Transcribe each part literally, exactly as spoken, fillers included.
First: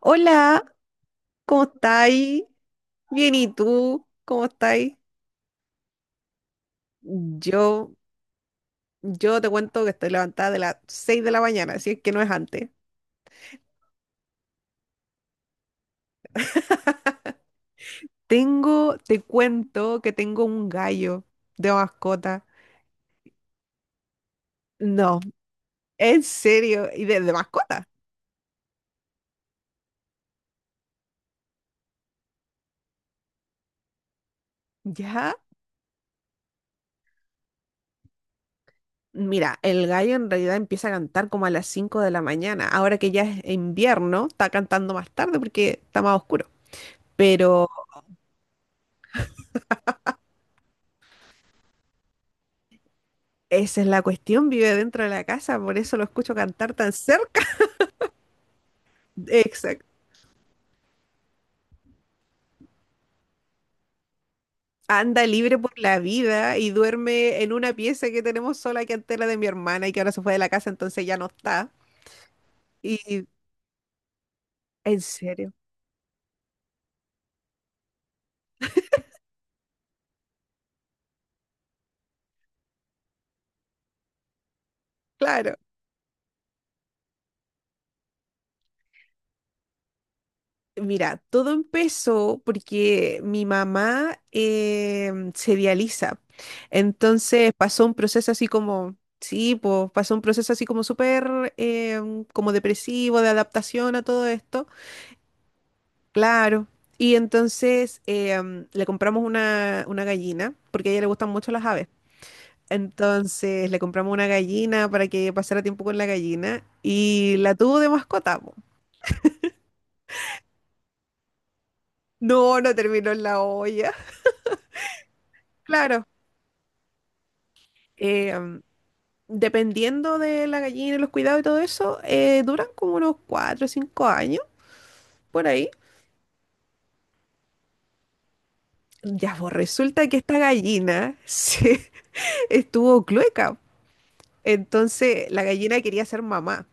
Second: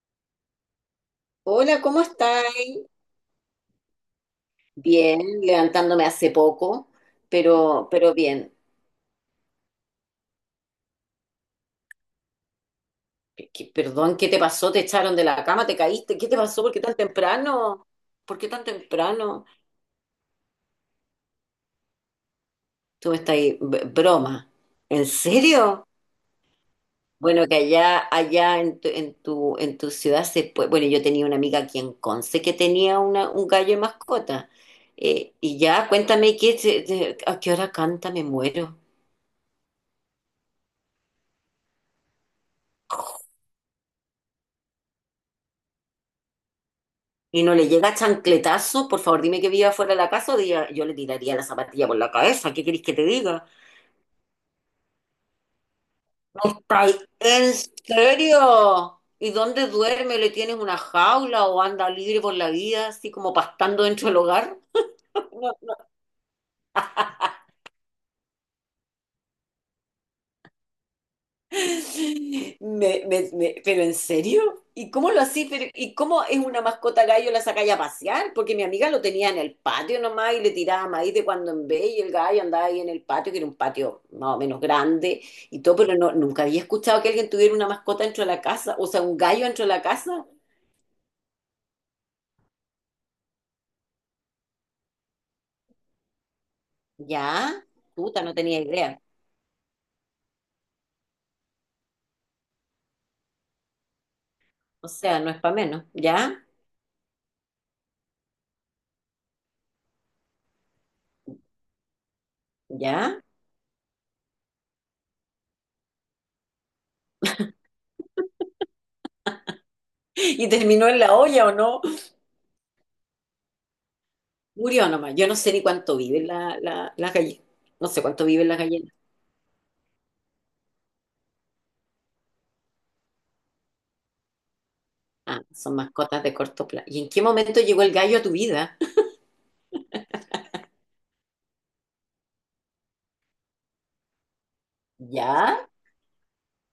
Hola, ¿cómo Hola, ¿cómo estáis? estáis? Bien, ¿y tú? ¿Cómo estáis? Bien, levantándome hace poco, pero, Yo, pero bien. yo te cuento que estoy levantada de las seis de la mañana, si es que no es antes. ¿Qué- perdón, ¿qué te pasó? ¿Te echaron de la cama? ¿Te caíste? ¿Qué te pasó? ¿Por qué tan temprano? ¿Por qué tan Tengo, te temprano? cuento que tengo un gallo de mascota. Tú me estás ahí, b- broma. ¿En No, serio? en serio, y de, de Bueno, que mascota. allá, allá en tu, en tu, en tu ciudad se puede. Bueno, yo tenía una amiga aquí en Conce que tenía una, un gallo de mascota. Eh, Ya, Y ya, cuéntame qué, se- de- a qué hora canta, me muero. mira, el gallo en realidad empieza a cantar como a las cinco de la mañana. Ahora que ya es invierno, está cantando más tarde porque está más oscuro. Y no le Pero llega chancletazo, por favor, dime que viva fuera de la casa, o diga, yo le tiraría la zapatilla por la cabeza. ¿Qué queréis que te diga? esa es la cuestión, vive dentro de la casa, por eso lo escucho ¿No cantar tan estáis cerca. en serio? ¿Y dónde Exacto. duerme? ¿Le tienes una jaula o anda libre por la vida, así como pastando dentro del hogar? Anda libre por la vida y duerme en una pieza que tenemos sola que antes era de mi hermana y que ahora se fue de la casa, entonces ya no está. Me, Y me- me- ¿Pero en serio? ¿Y en cómo lo así? serio, Pero- ¿y cómo es una mascota gallo la sacáis a pasear? Porque mi amiga lo tenía en el patio nomás y le tiraba maíz de cuando en vez y el gallo andaba ahí en el patio, que era un patio más o menos grande claro. y todo, pero no, nunca había escuchado que alguien tuviera una mascota dentro de la casa, o sea, un gallo dentro de la casa. Mira, todo empezó porque mi mamá em, se dializa. Entonces ¿Ya? pasó un Puta, proceso no así tenía como, idea. sí, pues pasó un proceso así como súper em, como depresivo, de adaptación a todo esto. O sea, no es para menos. ¿Ya? Claro. Y entonces eh, am, le compramos una, una gallina, porque a ella le gustan mucho las aves. ¿Ya? Entonces le compramos una gallina para que pasara tiempo con la gallina y la tuvo de mascota. Po. ¿Y terminó en la olla o no? No, no terminó en la olla. Murió nomás. Yo no sé ni cuánto Claro. viven la, la, las gallinas. No sé cuánto eh, viven las am, gallinas. dependiendo de la gallina y los cuidados y todo eso, eh, duran como unos cuatro o cinco años Ah, por ahí. son mascotas de corto plazo. ¿Y en qué momento llegó el gallo a tu vida? Ya, pues resulta que esta gallina se estuvo clueca. Entonces la ¿Ya? gallina quería ser mamá.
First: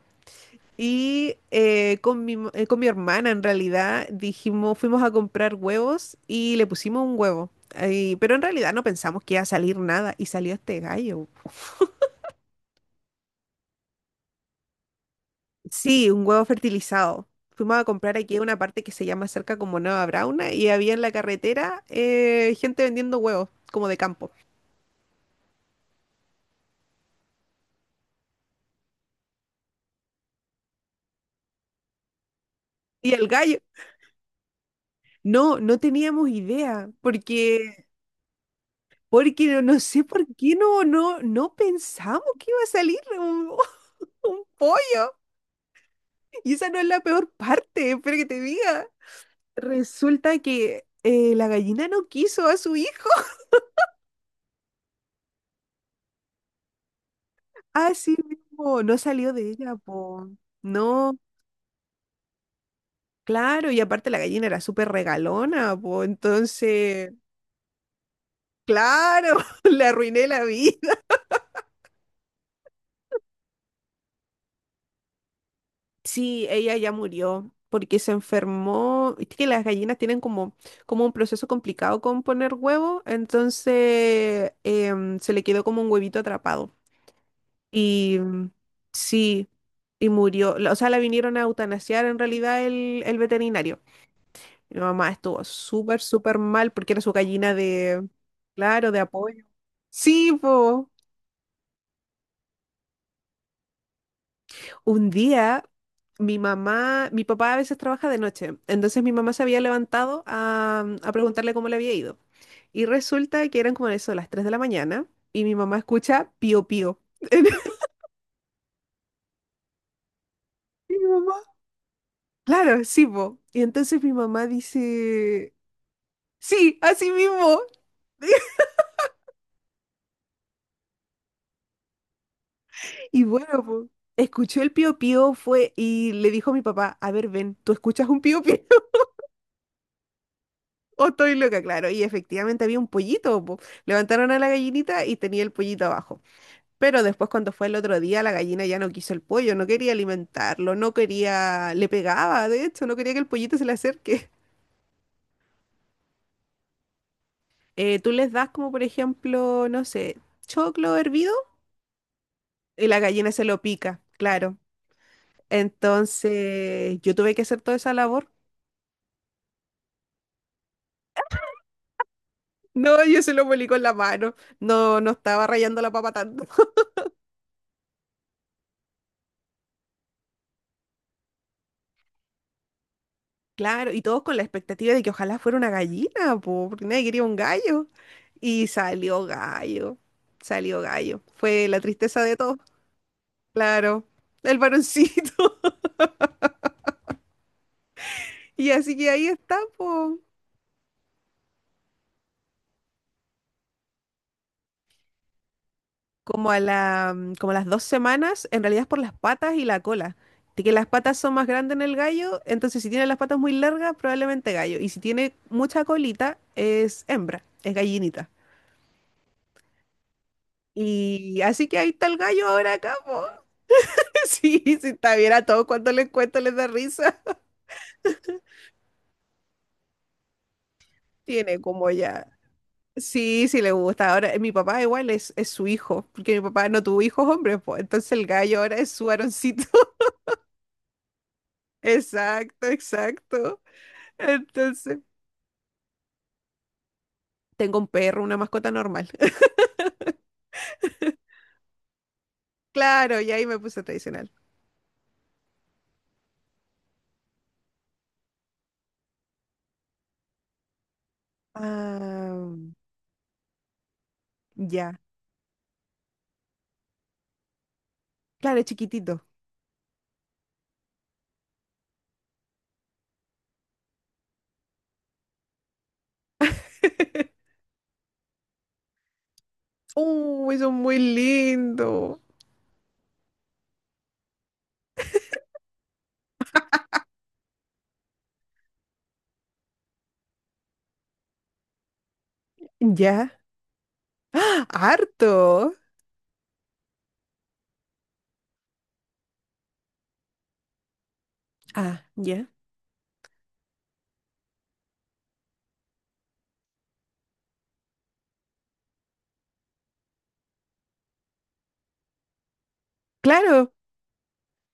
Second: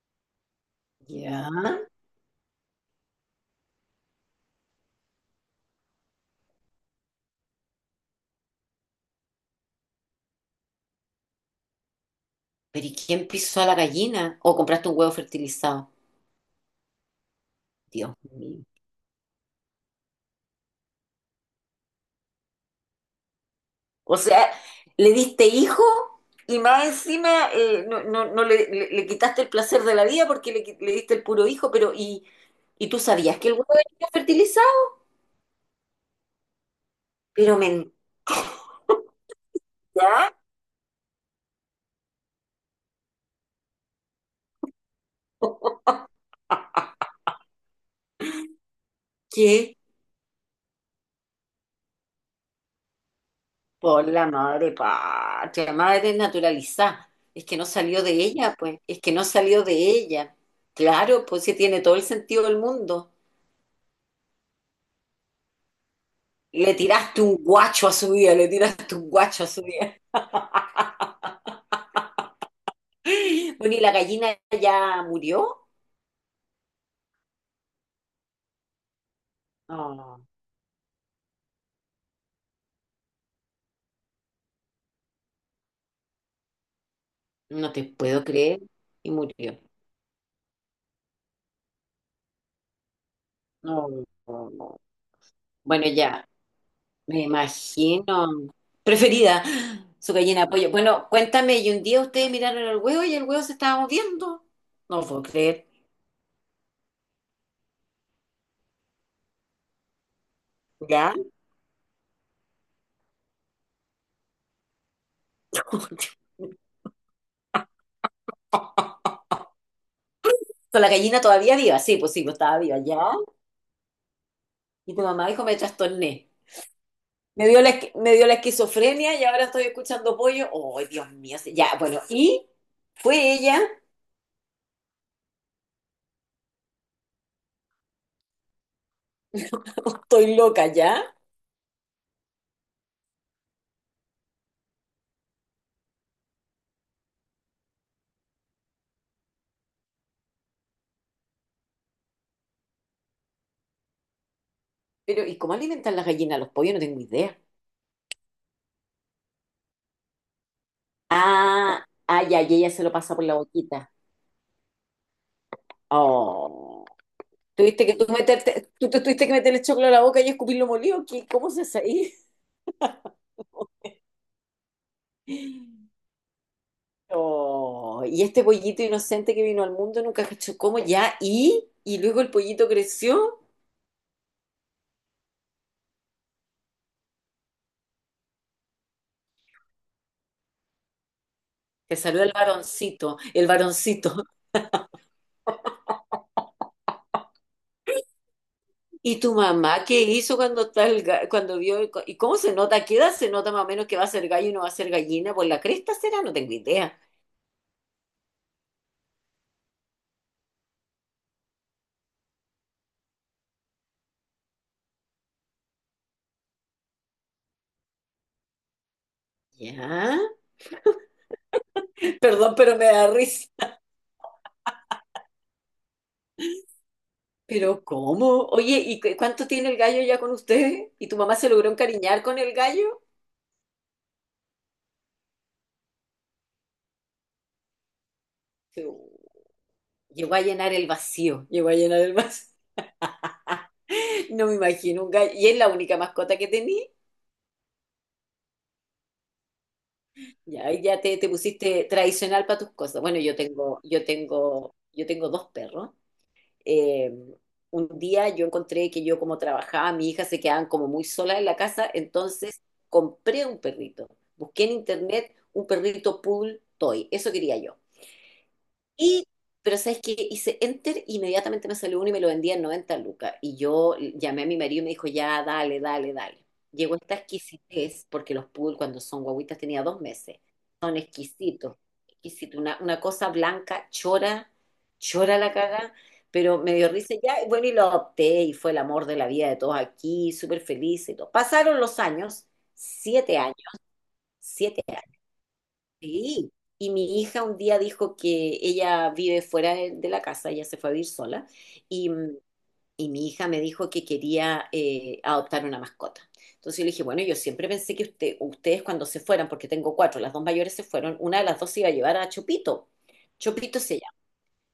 Y Ya. eh, con mi, eh, con mi hermana, en realidad, dijimos, fuimos a comprar huevos y le pusimos un huevo. Ahí, pero en realidad no pensamos que iba a salir nada y salió este gallo. ¿Pero y quién pisó a la gallina? ¿O compraste un huevo fertilizado? Sí, un huevo fertilizado. Fuimos a Dios comprar aquí a una mío. parte que se llama cerca como Nueva Brauna y había en la carretera eh, gente vendiendo huevos, como de O campo. sea, le diste hijo y más encima eh, no, no, no le, le- le quitaste el placer de la vida porque le, qui- le diste el puro hijo, pero ¿y, y tú Y el sabías que el gallo, huevo venía fertilizado? no, no teníamos idea, porque, Pero mentira. porque no, no sé por qué no, no, no pensamos que iba a salir un, un pollo. Y esa no es la peor parte, espera que te diga. ¿Qué? Resulta que eh, la gallina no quiso a su hijo. Por la madre patria, madre naturalizada. Es que no salió de Así ella, pues. mismo, no Es que no salió de salió de ella, po. ella. No, Claro, pues sí tiene todo el sentido del mundo. claro, y aparte la gallina era súper regalona, po. Le Entonces, tiraste un guacho a su vida, le tiraste un claro, guacho a su le vida. arruiné la vida. Bueno, ¿y la gallina ya murió? Sí, ella ya murió porque se enfermó. Viste que las gallinas tienen No, como, como un proceso complicado con poner huevo, entonces em, se le quedó como un huevito atrapado. no te Y puedo mm, creer. Y sí, murió. y murió. la- O sea, la vinieron a eutanasiar en realidad el, el veterinario. No, no, no. Mi mamá estuvo Bueno, súper, ya, súper mal porque era su me gallina imagino. de, claro, de Preferida, apoyo. su Sí, gallina de pollo. po. Bueno, cuéntame, y un día ustedes miraron el huevo y el huevo se estaba moviendo. No lo Un puedo día, creer. mi mamá, mi papá a veces trabaja de noche, entonces mi mamá se había levantado a, mm, a ¿Ya? preguntarle cómo le había ido. Y resulta que eran como eso, las tres de la mañana, y mi mamá escucha pío pío. Con la Y mi gallina mamá, todavía viva, sí, pues sí, pues estaba viva, claro, ¿ya? sí, po. Y entonces mi mamá Y tu mamá dijo, dice, me trastorné. sí, así Me mismo. Dio la, esqui- me dio la esquizofrenia y ahora estoy escuchando pollo. ¡Oh, Dios mío! Sí, ya, bueno, y Y fue bueno, ella, po, escuchó el pío pío fue y le dijo a mi papá, a ver, ven, ¿tú escuchas un pío pío? estoy loca, ¿ya? O estoy loca, claro. Y efectivamente había un pollito, po. Levantaron a la gallinita y tenía el pollito abajo. Pero después cuando fue el otro día, la gallina ya no quiso el pollo, no quería alimentarlo, no quería, le pegaba, de hecho, no quería que el pollito se le acerque. Pero, ¿y cómo alimentan las gallinas a los pollos? No tengo idea. Eh, tú les das como, por ejemplo, no sé, choclo hervido Ah, ah, ya, y ella se y lo la pasa por gallina la se lo boquita. pica, claro. Oh. Entonces, yo tuve que hacer toda Tuviste esa que tú labor. meterte, tú te tuviste que meterle choclo a la boca y escupirlo molido. ¿Qué, cómo se hace ahí? No, yo se lo molí con la mano. No, no estaba rayando la papa tanto. Oh, y este pollito inocente que vino al mundo nunca cachó cómo ya, y, y luego el pollito creció, Claro, y todos con la expectativa de que ojalá fuera una gallina, po, porque nadie quería un gallo. Y salió gallo, salió gallo. Fue la te tristeza salió el de todos, varoncito, el claro, varoncito. el varoncito. Y así que ¿Y ahí tu está, mamá qué po. hizo cuando está el ga- cuando vio el co- y cómo se nota? ¿Qué edad se nota más o menos que va a ser gallo y no va a ser gallina? Pues la cresta será, no Como tengo a idea. la, mm, como a las dos semanas, en realidad es por las patas y la cola. De que las patas son más grandes en el gallo, entonces si tiene las patas muy largas, probablemente gallo. Y si tiene mucha colita, es hembra, es gallinita. Ya, Y así que ahí está el gallo perdón, ahora pero me acá, da po. risa. Sí, si está bien a todos cuando les cuento les da risa. Pero ¿cómo? Oye, ¿y cu- cuánto tiene el gallo ya con ustedes? ¿Y tu mamá se Tiene logró como encariñar ya. con el gallo? Sí, sí le gusta. Ahora, eh, mi papá igual es, es su hijo, porque mi papá no tuvo hijos hombres, pues. Entonces el gallo ahora es su varoncito. Llegó a llenar el vacío, llegó a llenar el vacío. Exacto, exacto. No me Entonces, imagino un gallo. ¿Y es la única mascota que tenía? tengo un perro, una mascota normal. Ya, ahí ya te, te pusiste tradicional para tus cosas. Bueno, Claro, y yo ahí me tengo, puse yo tradicional. tengo, yo tengo dos perros. Eh, un día yo encontré que yo como trabajaba, mi hija se quedaban como muy sola en la casa, Ah, entonces compré un perrito. Busqué en ya. internet un perrito pool toy. Eso quería yo. Claro, chiquitito. Y, pero sabes que hice enter, inmediatamente me salió uno y me lo vendía en noventa lucas. Y yo llamé a mi marido y me dijo, ya, dale, dale, dale. Llegó esta exquisitez, porque los poodle cuando son guaguitas tenía dos meses. Uy, son Son muy exquisitos, lindos. exquisitos. Una, una cosa blanca, chora, chora la caga, pero me dio risa ya. Y bueno, y lo adopté y fue el amor de la vida de todos aquí, súper feliz y todo. Pasaron los años, siete Ya. años, siete años. Harto. Sí, y mi hija un día dijo que ella vive fuera de, de la casa, ella se fue a vivir sola, Ah, y, mm, ya. y mi hija me dijo que quería eh, adoptar una mascota. Entonces yo le dije, bueno, yo siempre pensé que usted, ustedes cuando se fueran, porque tengo cuatro, las dos mayores se fueron, una de las dos se iba a llevar a Chopito. Claro. Chopito se llama.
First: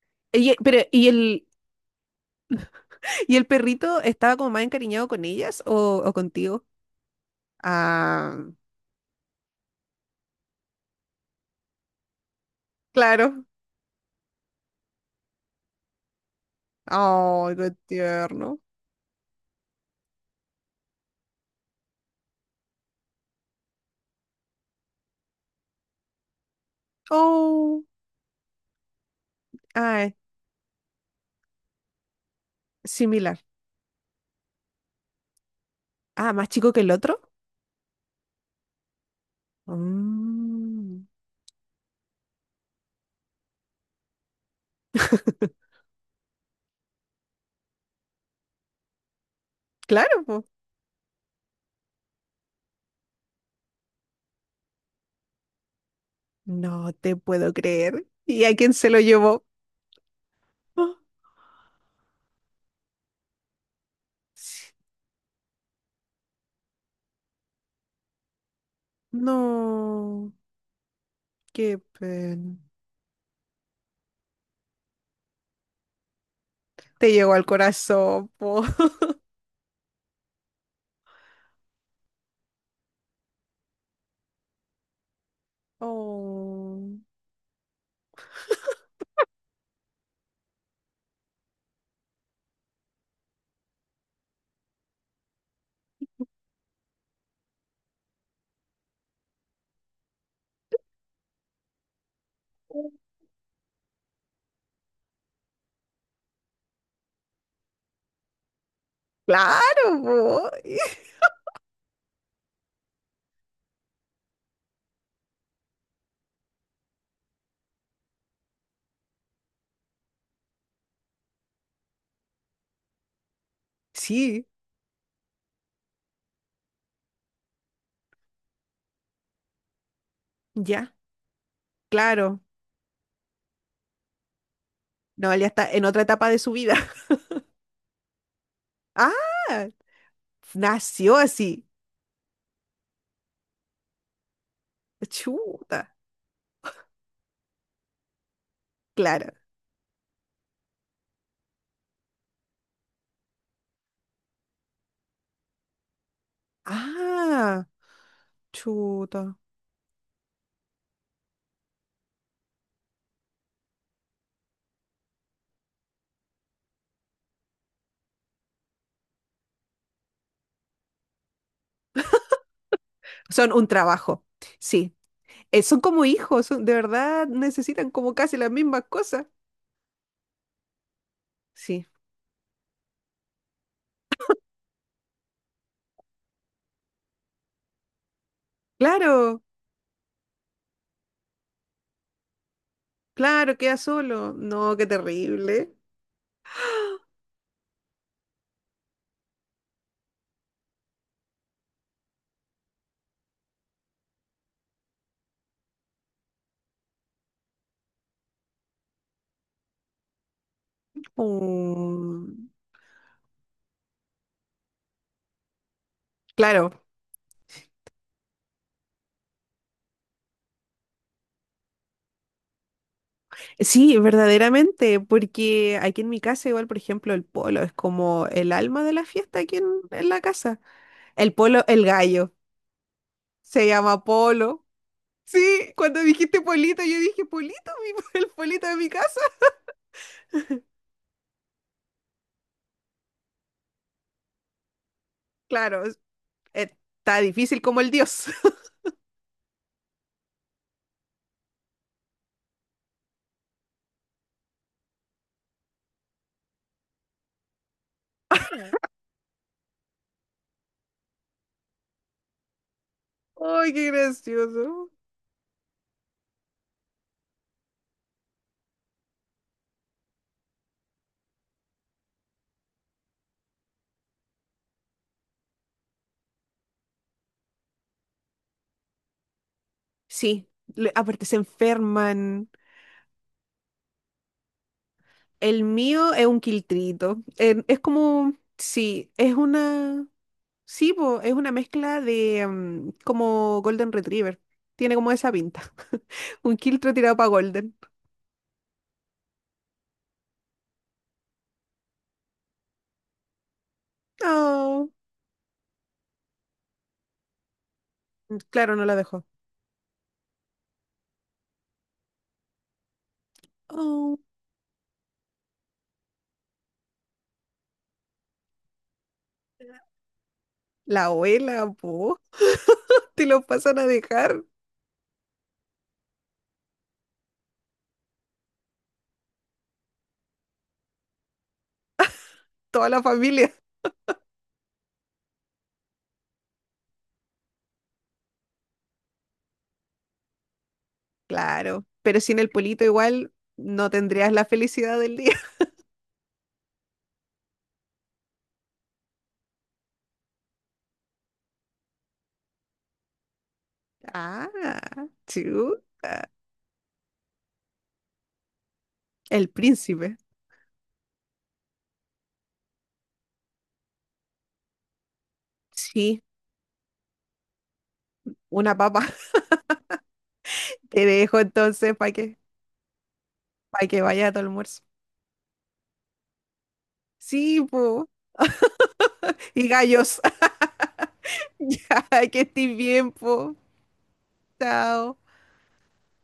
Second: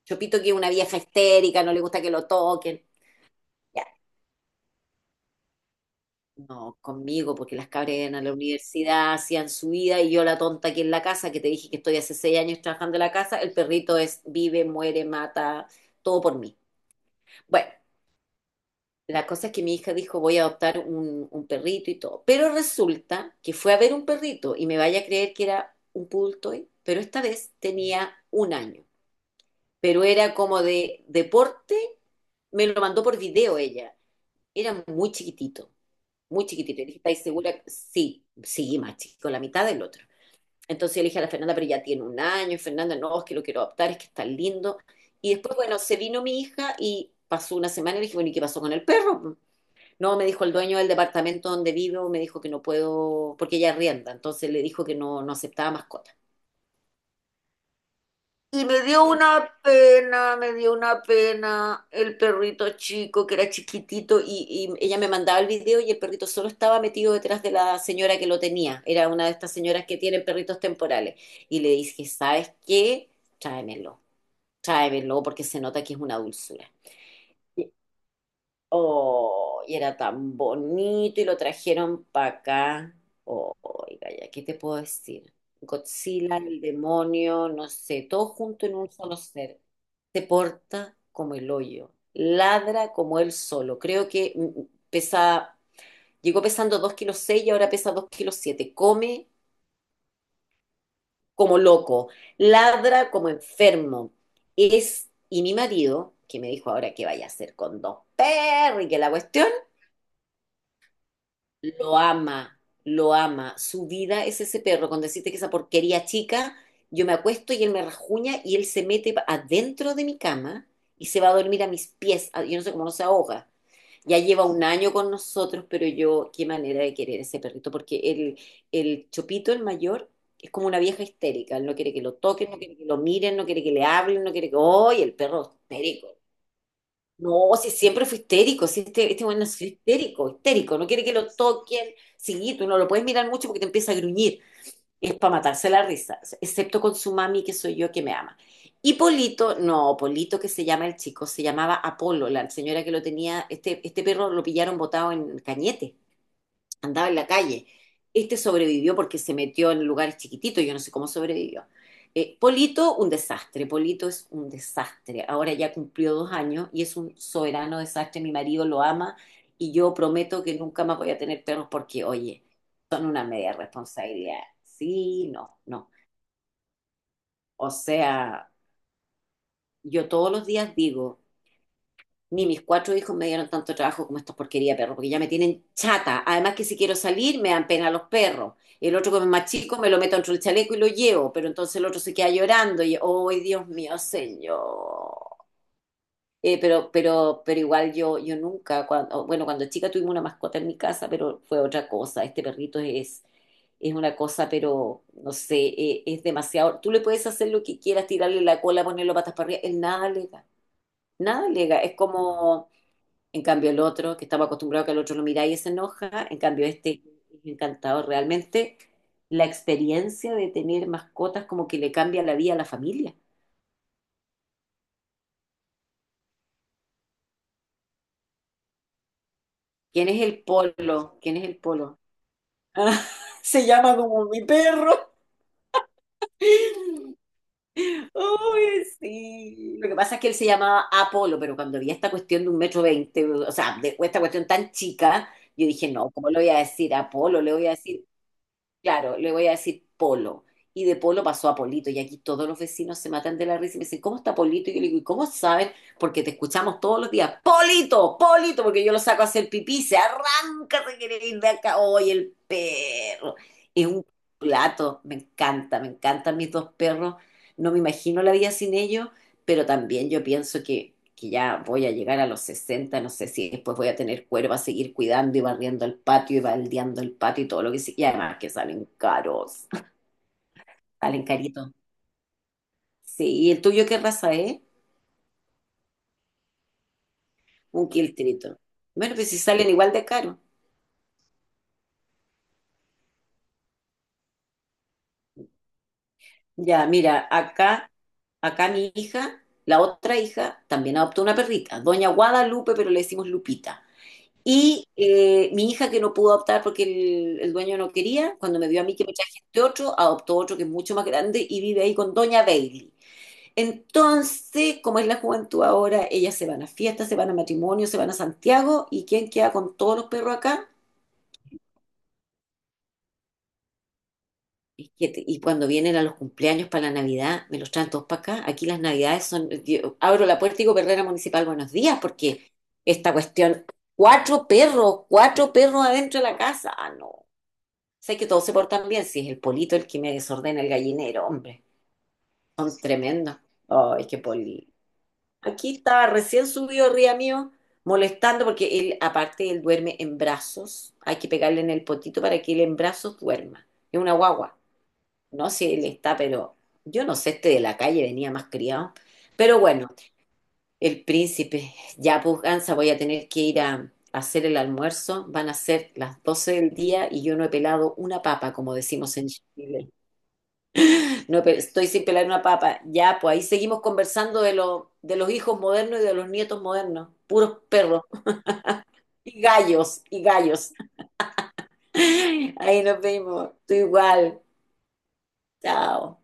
Chopito que Y- es eh, una pero, vieja ¿y el, histérica, no le gusta que lo toquen. y el perrito estaba como más encariñado con ellas o, o contigo? No, conmigo, porque las cabras iban a la Ah, universidad, hacían su vida, y yo la tonta aquí en la casa, que te dije que estoy hace seis años trabajando en la casa, claro. el perrito es vive, muere, mata, todo por mí. Oh, Bueno, qué tierno. la cosa es que mi hija dijo voy a adoptar un, un perrito y todo, pero resulta que fue a ver un perrito y me vaya a creer que era un poodle toy, pero esta vez Oh, tenía un año, pero ah, era como de deporte, me lo mandó por similar. video ella, era muy chiquitito. Ah, Muy más chico que chiquitito. Y el dije, otro. ¿estáis segura? Sí, sí, más chico, la mitad del otro. Entonces yo Mm, le dije a la Fernanda, pero ya tiene un año, Fernanda, no, es que lo quiero adoptar, es que está lindo. Y después, bueno, se vino mi hija y pasó una semana y le dije, bueno, ¿y qué pasó con el perro? No, claro, me dijo po. el dueño del departamento donde vivo, me dijo que no puedo, porque ella rienda, entonces le dijo que no, no aceptaba mascota. No te puedo creer. ¿Y a Y quién me se lo dio llevó? una pena, me dio Ah, una pena el perrito chico que era chiquitito y, sí. y ella me mandaba el video y el perrito solo estaba metido detrás de la señora que lo tenía. Era una de estas señoras que tienen No, perritos temporales. Y le qué dije, ¿sabes pena. qué? Tráemelo, tráemelo porque se nota que es una dulzura. Te llegó al corazón, po. Oh, y era tan bonito y lo trajeron para acá. Oh, oiga, ya, ¿qué te puedo decir? Godzilla, el Oh. demonio, no sé, todo junto en un solo ser. Se porta como el hoyo, ladra como él solo. Creo que mm, mm, pesa, llegó pesando dos kilos seis y ahora pesa dos kilos siete. Come como loco, ladra como enfermo. Es, y mi marido, que me dijo ahora que vaya a hacer con dos perros y que la cuestión. Claro, po. Lo ama, lo ama. Su vida es ese perro. Con decirte que esa porquería chica, yo me acuesto y él me rajuña y él se mete pa- adentro de mi cama y se va a dormir a mis pies. Ah, yo no sé cómo no se ahoga. Ya lleva Sí, un año con nosotros, pero yo, qué manera de querer ese perrito, porque el, el Chopito, el mayor, es como una ya, vieja histérica. Él no quiere que lo claro. toquen, no quiere que lo miren, no quiere que le hablen, no quiere que, ¡ay, el No, él perro ya está en otra histérico! etapa de su vida. No, si siempre fue histérico, si este, este bueno es Ah, histérico, histérico, no quiere que nació lo así. toquen, sí, tú no lo puedes mirar mucho porque te empieza a gruñir, es para matarse Chuta, la risa, excepto con su mami, que soy yo que me ama. Y claro. Polito, no, Polito que se llama el chico, se llamaba Apolo, la señora que lo tenía, este, este perro lo pillaron botado en Cañete, andaba en la Ah, calle. Este sobrevivió porque se chuta. metió en lugares chiquititos, yo no sé cómo sobrevivió. Eh, Polito, un desastre, Polito es un desastre. Ahora ya cumplió dos años y es un soberano desastre, mi marido lo ama y yo prometo que nunca más voy a tener perros porque, oye, son una Son media un trabajo. responsabilidad. Sí, Sí, no, eh, son no. como hijos, son- de verdad O necesitan como casi las sea, mismas cosas. yo todos los días digo, Sí, ni mis cuatro hijos me dieron tanto trabajo como estos porquería de perros, porque ya me tienen chata. Además que si quiero salir, me dan pena los perros. El otro, como es claro, más chico, me lo meto dentro del chaleco y lo llevo, pero entonces el otro se queda llorando y, ¡oh, claro, Dios queda mío, solo. No, qué señor! terrible. Eh, pero, pero, pero, igual yo, yo nunca, cuando, bueno, cuando chica tuvimos una mascota en mi casa, pero fue otra cosa. Este perrito es, es una cosa, pero no sé, eh, es demasiado. Tú le puedes hacer lo que quieras, tirarle la cola, ponerlo patas para arriba, él nada le da, nada le da. Es Mm, como, en cambio, el otro, que estamos acostumbrados a que el otro lo mira y se enoja, en cambio, claro. este es encantador. Realmente, la experiencia de tener mascotas como que le cambia la vida a la familia. Sí, verdaderamente, porque aquí en mi casa igual, por ejemplo, el polo es como el alma de la fiesta aquí en, ¿Quién en la es el casa. polo? El ¿Quién es el polo, el polo? gallo, Ah, se se llama llama como mi polo. perro. Sí, cuando dijiste polito, yo dije polito, mi- el polito de Uy, mi casa. sí. Lo que pasa es que él se llamaba Apolo, pero cuando vi esta cuestión de un metro veinte, o sea, de esta cuestión tan chica, yo Claro, dije, es- no, ¿cómo le voy a decir Está Apolo? Le difícil voy a como el decir dios. Claro, le voy a decir Polo. Y de Polo pasó a Polito. Y aquí todos los vecinos se matan de la risa y me dicen, ¿cómo está Polito? Y yo le digo, ¿y cómo sabes? Porque te escuchamos todos los días, Polito, Polito, porque yo lo saco a hacer pipí, se arranca, se quiere ir de acá. ¡Oye, el perro! Ay, Es qué un gracioso. plato, me encanta, me encantan mis dos perros. No me imagino la vida sin ellos, pero también yo pienso que, que ya voy a llegar a los sesenta, no sé si después voy a tener cuerpo a seguir cuidando y barriendo el patio y baldeando el patio y todo lo que sí. Y además que salen caros, Sí, le- salen aparte se caritos. enferman. Sí, ¿y el tuyo qué raza es? El mío es un quiltrito. En- es Un como, quiltrito. sí, Bueno, pues es si salen igual de una... caro. Sí, po, es una mezcla de mm, como Golden Retriever. Tiene como esa pinta. Un Ya, Kiltro tirado mira, para Golden. acá, acá mi hija, la otra hija, también adoptó una perrita, Doña Guadalupe, pero le decimos Lupita. Y Oh, eh, mi hija que no pudo adoptar porque el, el dueño no quería, mm, cuando me claro, vio a no la mí que me dejó. traje este otro, adoptó otro que es mucho más grande y vive ahí con Doña Bailey. Oh, Entonces, como es la juventud ahora, ellas se van a fiestas, se van a matrimonios, se van a Santiago y ¿quién queda con todos los perros acá? la abuela, po. Te lo pasan a dejar Y, que- te- y cuando vienen a los cumpleaños para la Navidad, me los traen todos para acá. Aquí las Navidades son, yo abro la puerta y digo, Perrera Municipal, buenos días, porque toda la esta familia. cuestión, cuatro perros, cuatro perros adentro de la casa, ah, no. Sé que todos se portan bien, si es el polito el que me desordena el gallinero, hombre. Claro, pero sin el Son polito igual tremendos. no Ay, qué tendrías la polito. felicidad del día. Aquí estaba recién subido arriba mío, molestando porque él, aparte, él duerme en brazos. Hay que pegarle en el potito para que él en brazos duerma. Es una Ah, guagua. No sé, chu, él está, pero yo no sé, este de la calle venía más criado. el Pero bueno, príncipe. el príncipe, ya pues, Gansa, voy a tener que ir a a hacer el almuerzo. Van a ser las Sí, doce del día y yo no he pelado una papa, como una papa. decimos en Chile. Te dejo No, pero estoy entonces sin para pelar que, una papa. Ya, pues ahí seguimos para que vaya a tu conversando de, almuerzo. lo- de los hijos modernos y de los nietos modernos. Puros Sí, perros po. y Y gallos gallos. y gallos. Ya, que estés Ahí nos bien, vemos. po. Tú igual. Chao. Chao.